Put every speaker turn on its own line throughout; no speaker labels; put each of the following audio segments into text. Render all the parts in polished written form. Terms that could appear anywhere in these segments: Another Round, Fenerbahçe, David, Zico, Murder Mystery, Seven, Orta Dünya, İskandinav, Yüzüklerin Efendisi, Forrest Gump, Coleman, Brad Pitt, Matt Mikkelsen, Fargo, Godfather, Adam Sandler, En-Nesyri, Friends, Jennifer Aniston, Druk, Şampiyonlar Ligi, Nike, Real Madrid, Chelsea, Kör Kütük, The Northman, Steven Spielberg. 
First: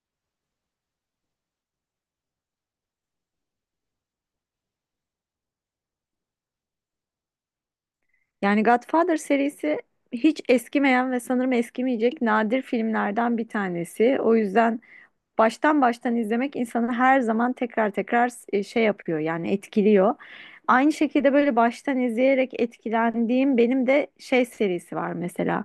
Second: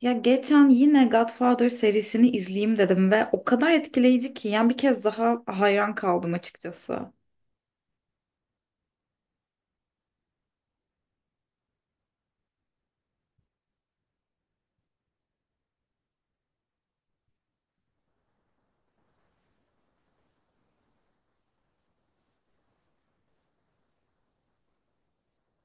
Ya geçen yine Godfather serisini izleyeyim dedim ve o kadar etkileyici ki yani bir kez daha hayran kaldım açıkçası.
Yani Godfather serisi hiç eskimeyen ve sanırım eskimeyecek nadir filmlerden bir tanesi. O yüzden baştan izlemek insanı her zaman tekrar tekrar şey yapıyor, yani etkiliyor. Aynı şekilde böyle baştan izleyerek etkilendiğim benim de şey serisi var mesela.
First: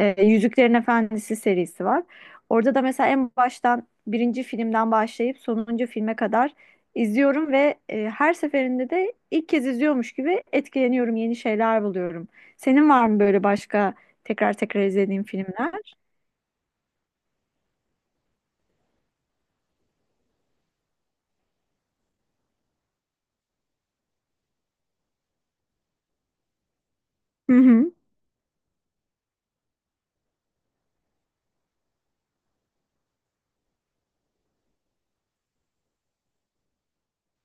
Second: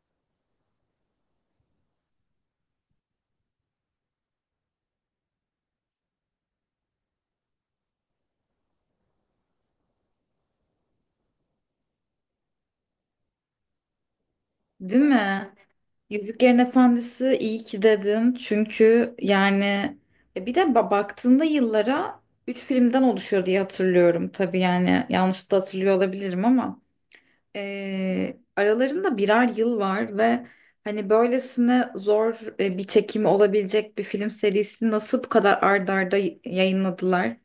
Yüzüklerin Efendisi serisi var. Orada da mesela en baştan birinci filmden başlayıp sonuncu filme kadar izliyorum ve her seferinde de ilk kez izliyormuş gibi etkileniyorum, yeni şeyler buluyorum. Senin var mı böyle başka tekrar tekrar
Değil
izlediğin
mi?
filmler?
Yüzüklerin Efendisi iyi ki dedin çünkü yani bir de baktığında yıllara 3 filmden oluşuyor diye hatırlıyorum. Tabii yani yanlış da hatırlıyor olabilirim ama
Hı hı.
aralarında birer yıl var ve hani böylesine zor bir çekimi olabilecek bir film serisini nasıl bu kadar ard arda yayınladılar?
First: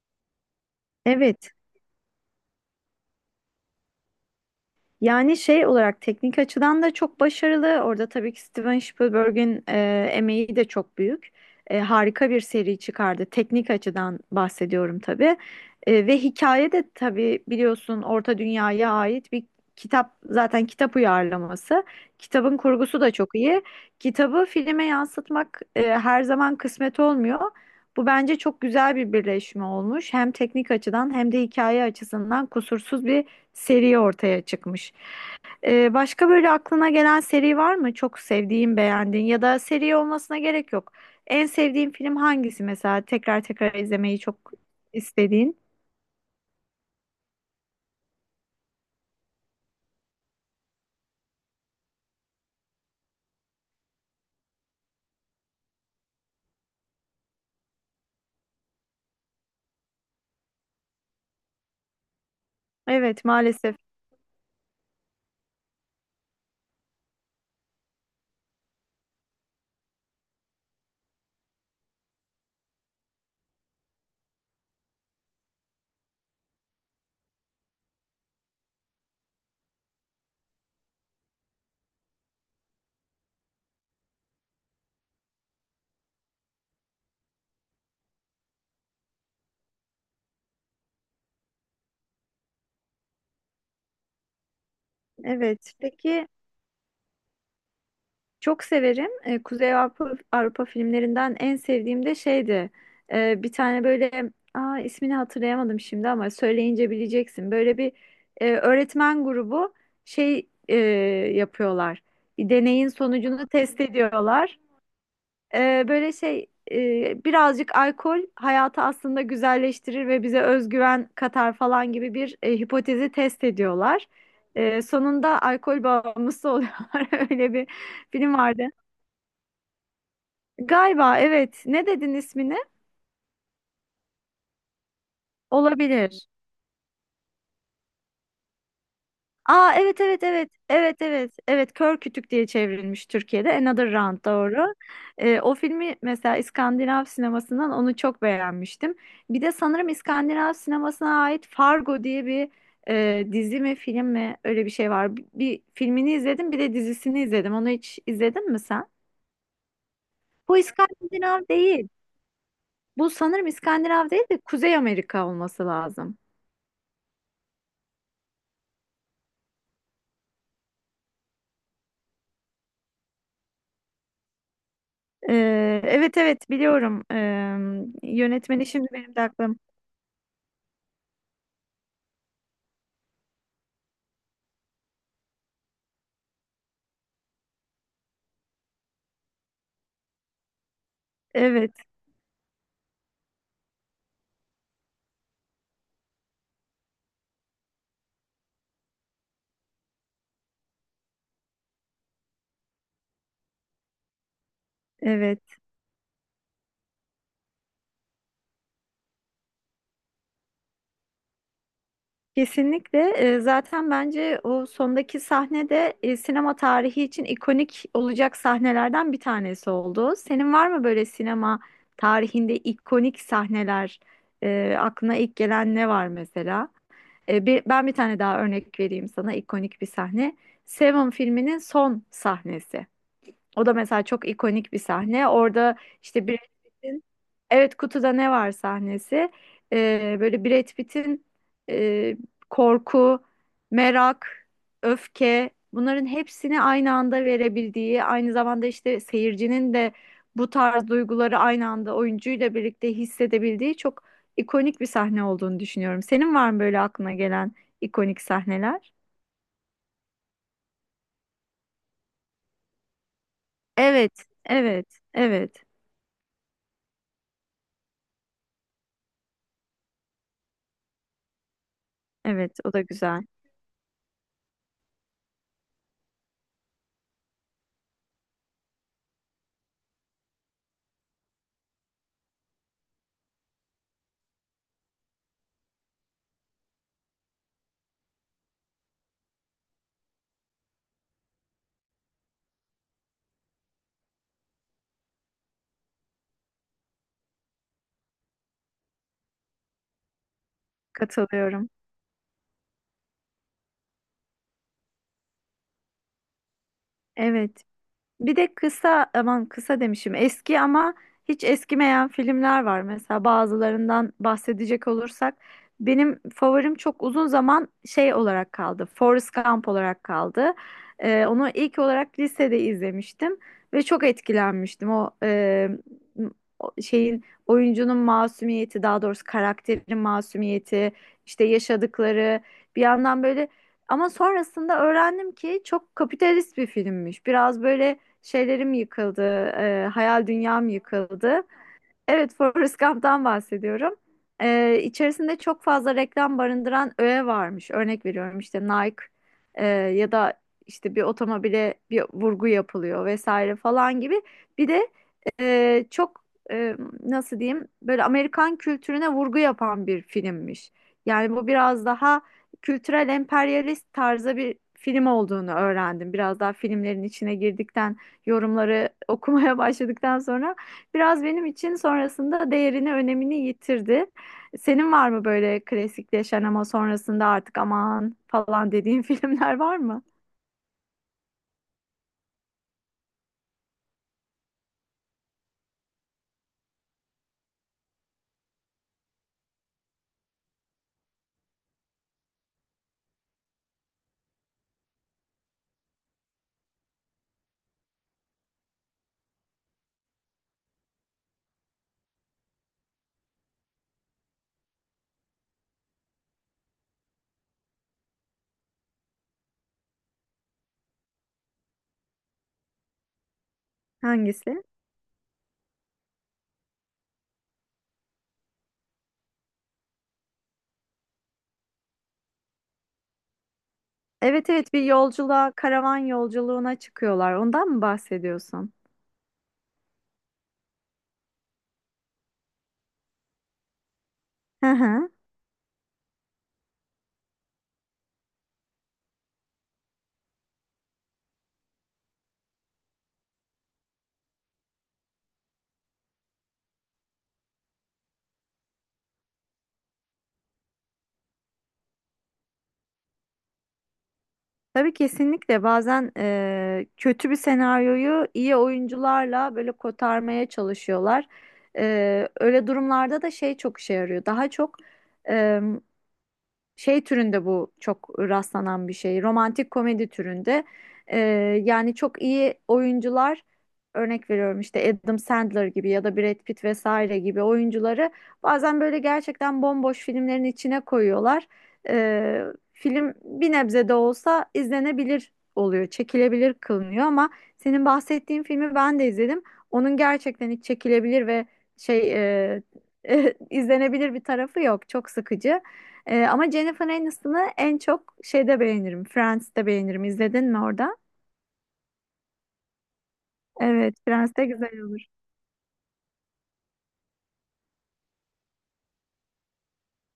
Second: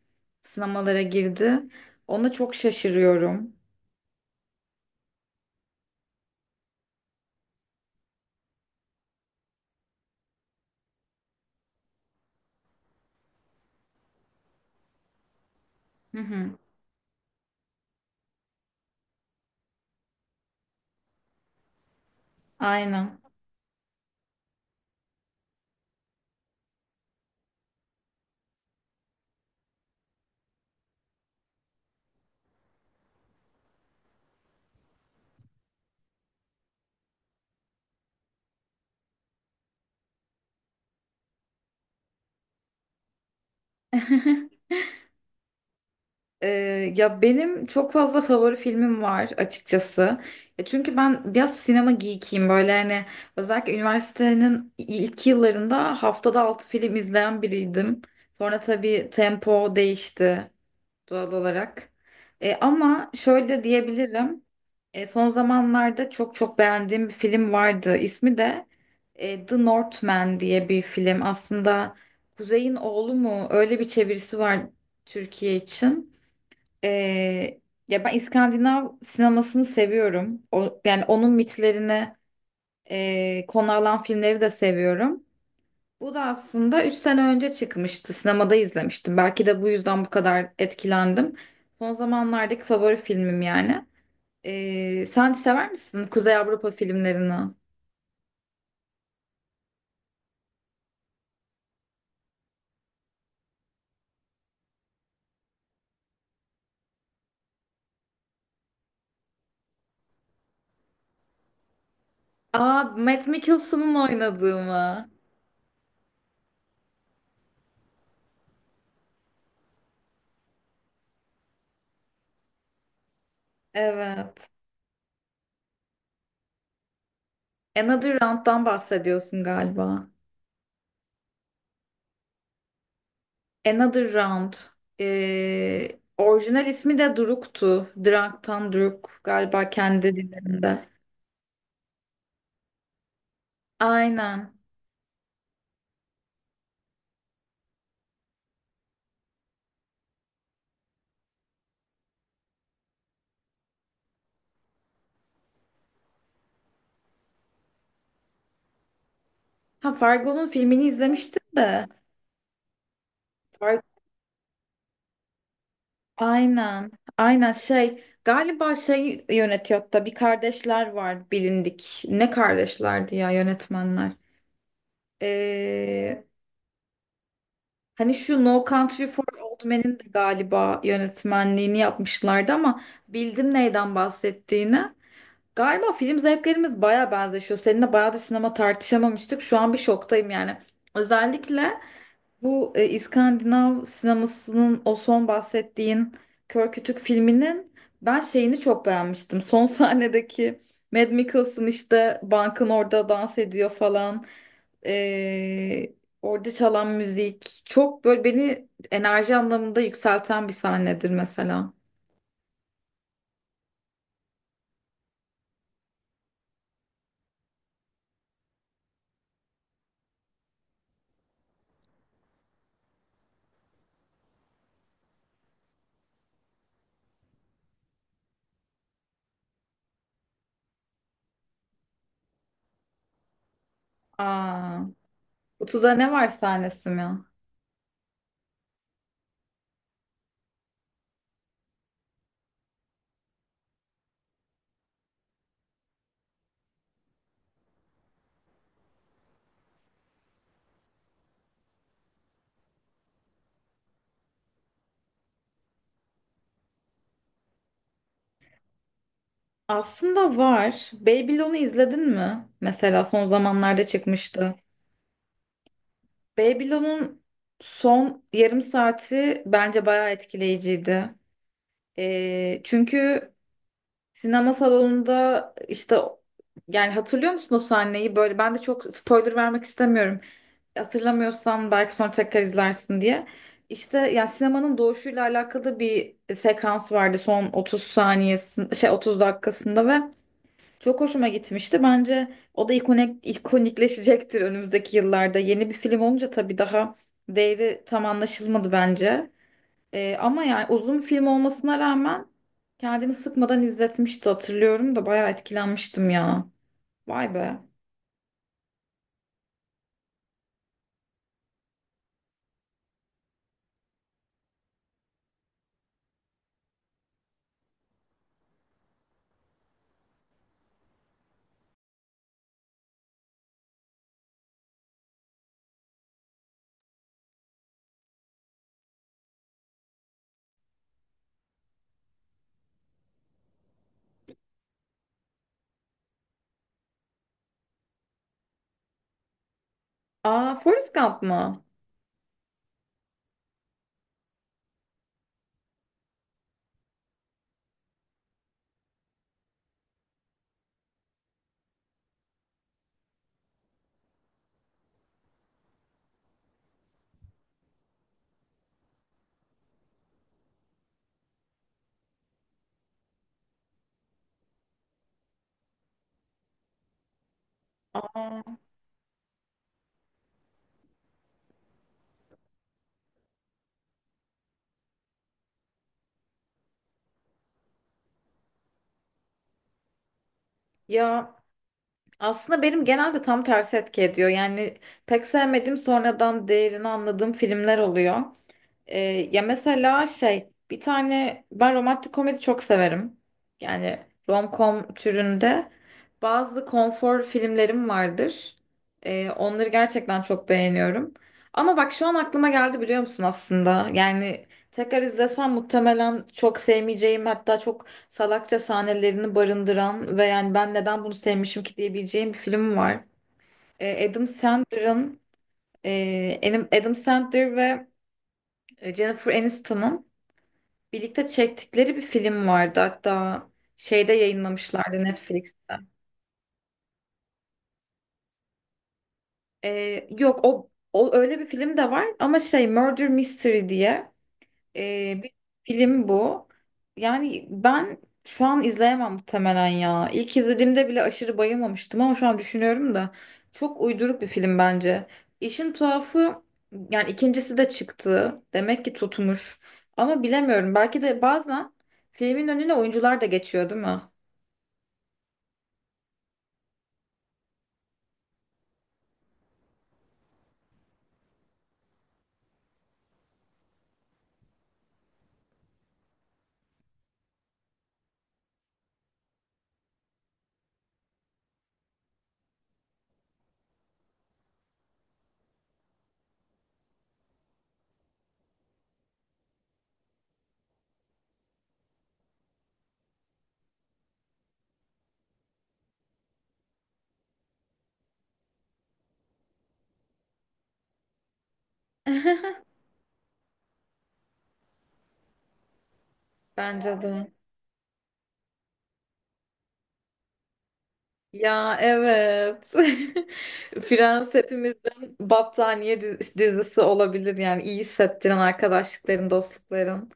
Sinemalara
Evet.
girdi. Ona çok şaşırıyorum.
Yani şey olarak teknik açıdan da çok başarılı. Orada tabii ki Steven Spielberg'in emeği de çok büyük. Harika bir seri çıkardı. Teknik açıdan bahsediyorum tabii.
Hı
Ve
hı,
hikaye de tabii biliyorsun, Orta Dünya'ya ait bir kitap, zaten kitap uyarlaması. Kitabın kurgusu da
aynen.
çok iyi. Kitabı filme yansıtmak her zaman kısmet olmuyor. Bu bence çok güzel bir birleşme olmuş. Hem teknik açıdan hem de hikaye açısından kusursuz bir seri ortaya çıkmış. Başka böyle aklına gelen seri var mı? Çok sevdiğin, beğendiğin, ya da seri olmasına gerek yok. En sevdiğin film hangisi mesela? Tekrar tekrar izlemeyi çok istediğin.
Ee, ya benim çok fazla favori filmim var açıkçası. Ya çünkü ben biraz sinema geekiyim, böyle hani özellikle üniversitenin ilk yıllarında haftada 6 film izleyen biriydim. Sonra tabii tempo değişti doğal olarak. Ama
Evet,
şöyle
maalesef.
diyebilirim. Son zamanlarda çok çok beğendiğim bir film vardı. İsmi de The Northman diye bir film. Aslında Kuzey'in Oğlu mu? Öyle bir çevirisi var Türkiye için. Ee, ya ben İskandinav sinemasını seviyorum. O, yani onun mitlerine konu alan filmleri de seviyorum. Bu da aslında 3 sene önce çıkmıştı. Sinemada izlemiştim. Belki de bu yüzden bu kadar etkilendim. Son zamanlardaki favori filmim yani. Sen sever
Evet.
misin
Peki,
Kuzey Avrupa filmlerini?
çok severim. Kuzey Avrupa, Avrupa filmlerinden en sevdiğim de şeydi. Bir tane böyle, ismini hatırlayamadım şimdi ama söyleyince bileceksin. Böyle bir öğretmen grubu şey yapıyorlar. Bir
Aa,
deneyin
Matt
sonucunu test
Mikkelsen'ın oynadığı
ediyorlar.
mı?
Böyle şey birazcık alkol hayatı aslında güzelleştirir ve bize özgüven katar falan gibi bir hipotezi test ediyorlar.
Evet.
Sonunda alkol bağımlısı oluyorlar. Öyle bir
Another
film vardı.
Round'dan bahsediyorsun galiba.
Galiba evet. Ne dedin ismini?
Another Round.
Olabilir.
Orijinal ismi de Druk'tu. Drunk'tan Druk galiba
Aa, evet,
kendi
evet, evet.
dillerinde.
Evet, evet. Evet, Kör Kütük diye çevrilmiş Türkiye'de. Another Round
Aynen.
doğru. O filmi mesela İskandinav sinemasından onu çok beğenmiştim. Bir de sanırım İskandinav sinemasına ait Fargo diye bir dizi mi film mi öyle bir şey var. Bir filmini izledim, bir de dizisini izledim. Onu hiç izledin mi sen?
Ha, Fargo'nun
Bu
filmini izlemiştim
İskandinav
de.
değil. Bu sanırım
Fargo.
İskandinav değil de Kuzey Amerika olması lazım.
Aynen. Aynen şey, galiba şey yönetiyor, hatta bir kardeşler var bilindik. Ne kardeşlerdi ya yönetmenler.
Evet,
Ee,
evet, biliyorum.
hani şu No
Yönetmeni şimdi
Country
benim de
for
aklım.
Old Men'in de galiba yönetmenliğini yapmışlardı ama bildim neyden bahsettiğini. Galiba film zevklerimiz baya benzeşiyor. Seninle bayağı da sinema tartışamamıştık. Şu an bir şoktayım yani.
Evet,
Özellikle bu İskandinav sinemasının o son bahsettiğin Kör Kütük filminin ben şeyini çok beğenmiştim. Son sahnedeki Mad Mikkelsen işte bankın orada dans ediyor falan.
evet,
E, orada çalan müzik. Çok böyle beni enerji anlamında yükselten bir sahnedir mesela.
kesinlikle. Zaten bence o sondaki sahne de sinema tarihi için ikonik olacak sahnelerden bir tanesi oldu. Senin var mı böyle sinema tarihinde ikonik sahneler? Aklına ilk gelen ne var mesela? Ben bir tane daha örnek vereyim sana, ikonik bir sahne. Seven filminin son sahnesi. O da mesela çok ikonik
Aa,
bir sahne. Orada
kutuda ne
işte
var
Brad
sahnesi
Pitt'in,
mi?
evet, kutuda ne var sahnesi. Böyle Brad Pitt'in e, korku, merak, öfke, bunların hepsini aynı anda verebildiği, aynı zamanda işte seyircinin de bu tarz duyguları aynı anda oyuncuyla birlikte hissedebildiği çok ikonik bir sahne olduğunu düşünüyorum. Senin var mı böyle aklına gelen ikonik sahneler?
Aslında var. Babylon'u izledin mi? Mesela son zamanlarda
Evet,
çıkmıştı.
evet, evet,
Babylon'un son yarım saati bence bayağı etkileyiciydi.
evet. O da güzel.
Çünkü sinema salonunda işte, yani hatırlıyor musun o sahneyi? Böyle ben de çok spoiler vermek istemiyorum. Hatırlamıyorsan belki sonra tekrar izlersin diye. İşte yani sinemanın doğuşuyla alakalı bir sekans vardı son 30 saniyesinde, şey, 30 dakikasında ve çok hoşuma gitmişti. Bence o da ikonikleşecektir önümüzdeki yıllarda. Yeni bir film olunca tabii daha değeri tam anlaşılmadı bence. Ama yani uzun film
Katılıyorum.
olmasına rağmen kendini sıkmadan izletmişti, hatırlıyorum da bayağı etkilenmiştim ya. Vay be.
Evet. Bir de kısa, aman kısa demişim, eski ama hiç eskimeyen filmler var. Mesela bazılarından bahsedecek olursak benim favorim çok uzun zaman şey olarak kaldı. Forrest Gump olarak kaldı. Onu ilk olarak lisede izlemiştim ve çok etkilenmiştim. O şeyin oyuncunun masumiyeti, daha doğrusu karakterin masumiyeti, işte yaşadıkları, bir yandan böyle, ama sonrasında öğrendim ki çok kapitalist bir filmmiş. Biraz böyle şeylerim yıkıldı, hayal
Aa,
dünyam
Forrest Gump
yıkıldı.
mı?
Evet, Forrest Gump'tan bahsediyorum. İçerisinde çok fazla reklam barındıran öğe varmış. Örnek veriyorum, işte Nike ya da işte bir otomobile bir vurgu yapılıyor vesaire falan gibi. Bir de çok e, nasıl diyeyim, böyle Amerikan kültürüne vurgu yapan bir filmmiş. Yani bu biraz daha kültürel emperyalist tarzda bir film olduğunu öğrendim. Biraz daha filmlerin içine girdikten,
Aa,
yorumları okumaya başladıktan sonra biraz benim için sonrasında değerini, önemini yitirdi. Senin var mı böyle klasikleşen ama sonrasında artık aman falan dediğin filmler var mı?
ya aslında benim genelde tam tersi etki ediyor. Yani pek sevmediğim, sonradan değerini anladığım filmler oluyor. Ee, ya mesela şey, bir tane, ben romantik komedi çok severim. Yani rom-com türünde bazı konfor filmlerim vardır. Onları gerçekten çok beğeniyorum. Ama bak şu an aklıma geldi, biliyor musun aslında? Yani tekrar izlesem muhtemelen çok sevmeyeceğim, hatta çok salakça sahnelerini barındıran ve yani ben neden bunu sevmişim ki diyebileceğim bir film var. Adam
Hangisi?
Sandler'ın, Adam Sandler ve Jennifer Aniston'ın birlikte çektikleri bir film vardı. Hatta şeyde
Evet, evet, bir
yayınlamışlardı,
yolculuğa,
Netflix'te.
karavan yolculuğuna çıkıyorlar. Ondan mı bahsediyorsun?
Yok, o öyle bir film de var ama şey, Murder Mystery diye
Hı hı.
bir film bu. Yani ben şu an izleyemem muhtemelen ya. İlk izlediğimde bile aşırı bayılmamıştım ama şu an düşünüyorum da çok uyduruk bir film bence. İşin tuhafı, yani ikincisi de çıktı. Demek ki tutmuş. Ama bilemiyorum. Belki de bazen filmin önüne oyuncular da geçiyor, değil mi?
Tabii, kesinlikle bazen kötü bir senaryoyu iyi oyuncularla böyle kotarmaya çalışıyorlar. Öyle durumlarda da şey çok işe yarıyor. Daha çok şey türünde bu çok rastlanan bir şey. Romantik komedi türünde. Ee, Yani çok iyi oyuncular, örnek veriyorum, işte Adam Sandler gibi ya da Brad Pitt vesaire gibi oyuncuları bazen böyle gerçekten bomboş filmlerin içine koyuyorlar. Ee, Film bir nebze de olsa izlenebilir oluyor, çekilebilir kılınıyor, ama senin bahsettiğin filmi ben de izledim. Onun gerçekten hiç çekilebilir ve şey e, izlenebilir bir tarafı yok. Çok sıkıcı. Ama Jennifer
Bence de.
Aniston'ı en çok şeyde beğenirim. Friends'te beğenirim. İzledin mi orada?
Ya evet.
Evet,
Friends
Friends de güzel olur.
hepimizin battaniye dizisi olabilir, yani iyi hissettiren arkadaşlıkların, dostlukların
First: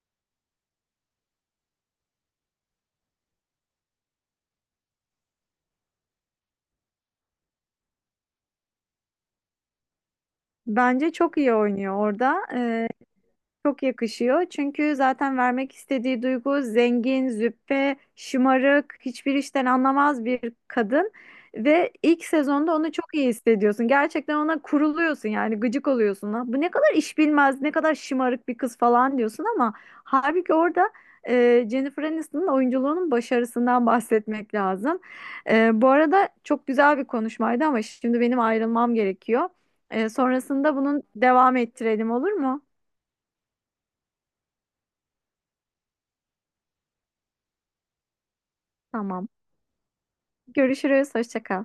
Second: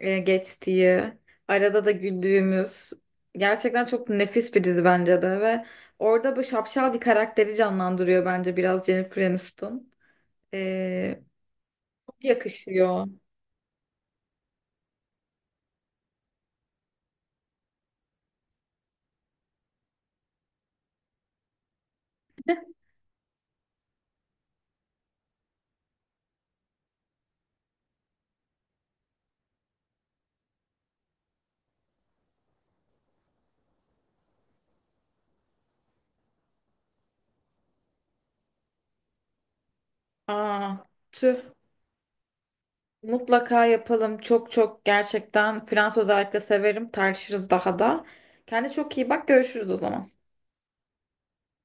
geçtiği, arada da güldüğümüz, gerçekten çok nefis bir dizi bence de ve orada böyle şapşal bir karakteri canlandırıyor bence biraz Jennifer Aniston.
Bence
E,
çok iyi oynuyor
çok
orada.
yakışıyor.
Çok yakışıyor. Çünkü zaten vermek istediği duygu zengin, züppe, şımarık, hiçbir işten anlamaz bir kadın ve ilk sezonda onu çok iyi hissediyorsun. Gerçekten ona kuruluyorsun, yani gıcık oluyorsun. Lan, bu ne kadar iş bilmez, ne kadar şımarık bir kız falan diyorsun, ama halbuki orada Jennifer Aniston'un oyunculuğunun başarısından bahsetmek lazım. Bu arada çok güzel bir konuşmaydı ama şimdi benim ayrılmam gerekiyor. Sonrasında
Aa,
bunun
tüh.
devam ettirelim, olur mu?
Mutlaka yapalım. Çok çok gerçekten Fransız özellikle severim. Tartışırız daha da. Kendine çok iyi bak.
Tamam.
Görüşürüz o zaman.
Görüşürüz. Hoşça kal.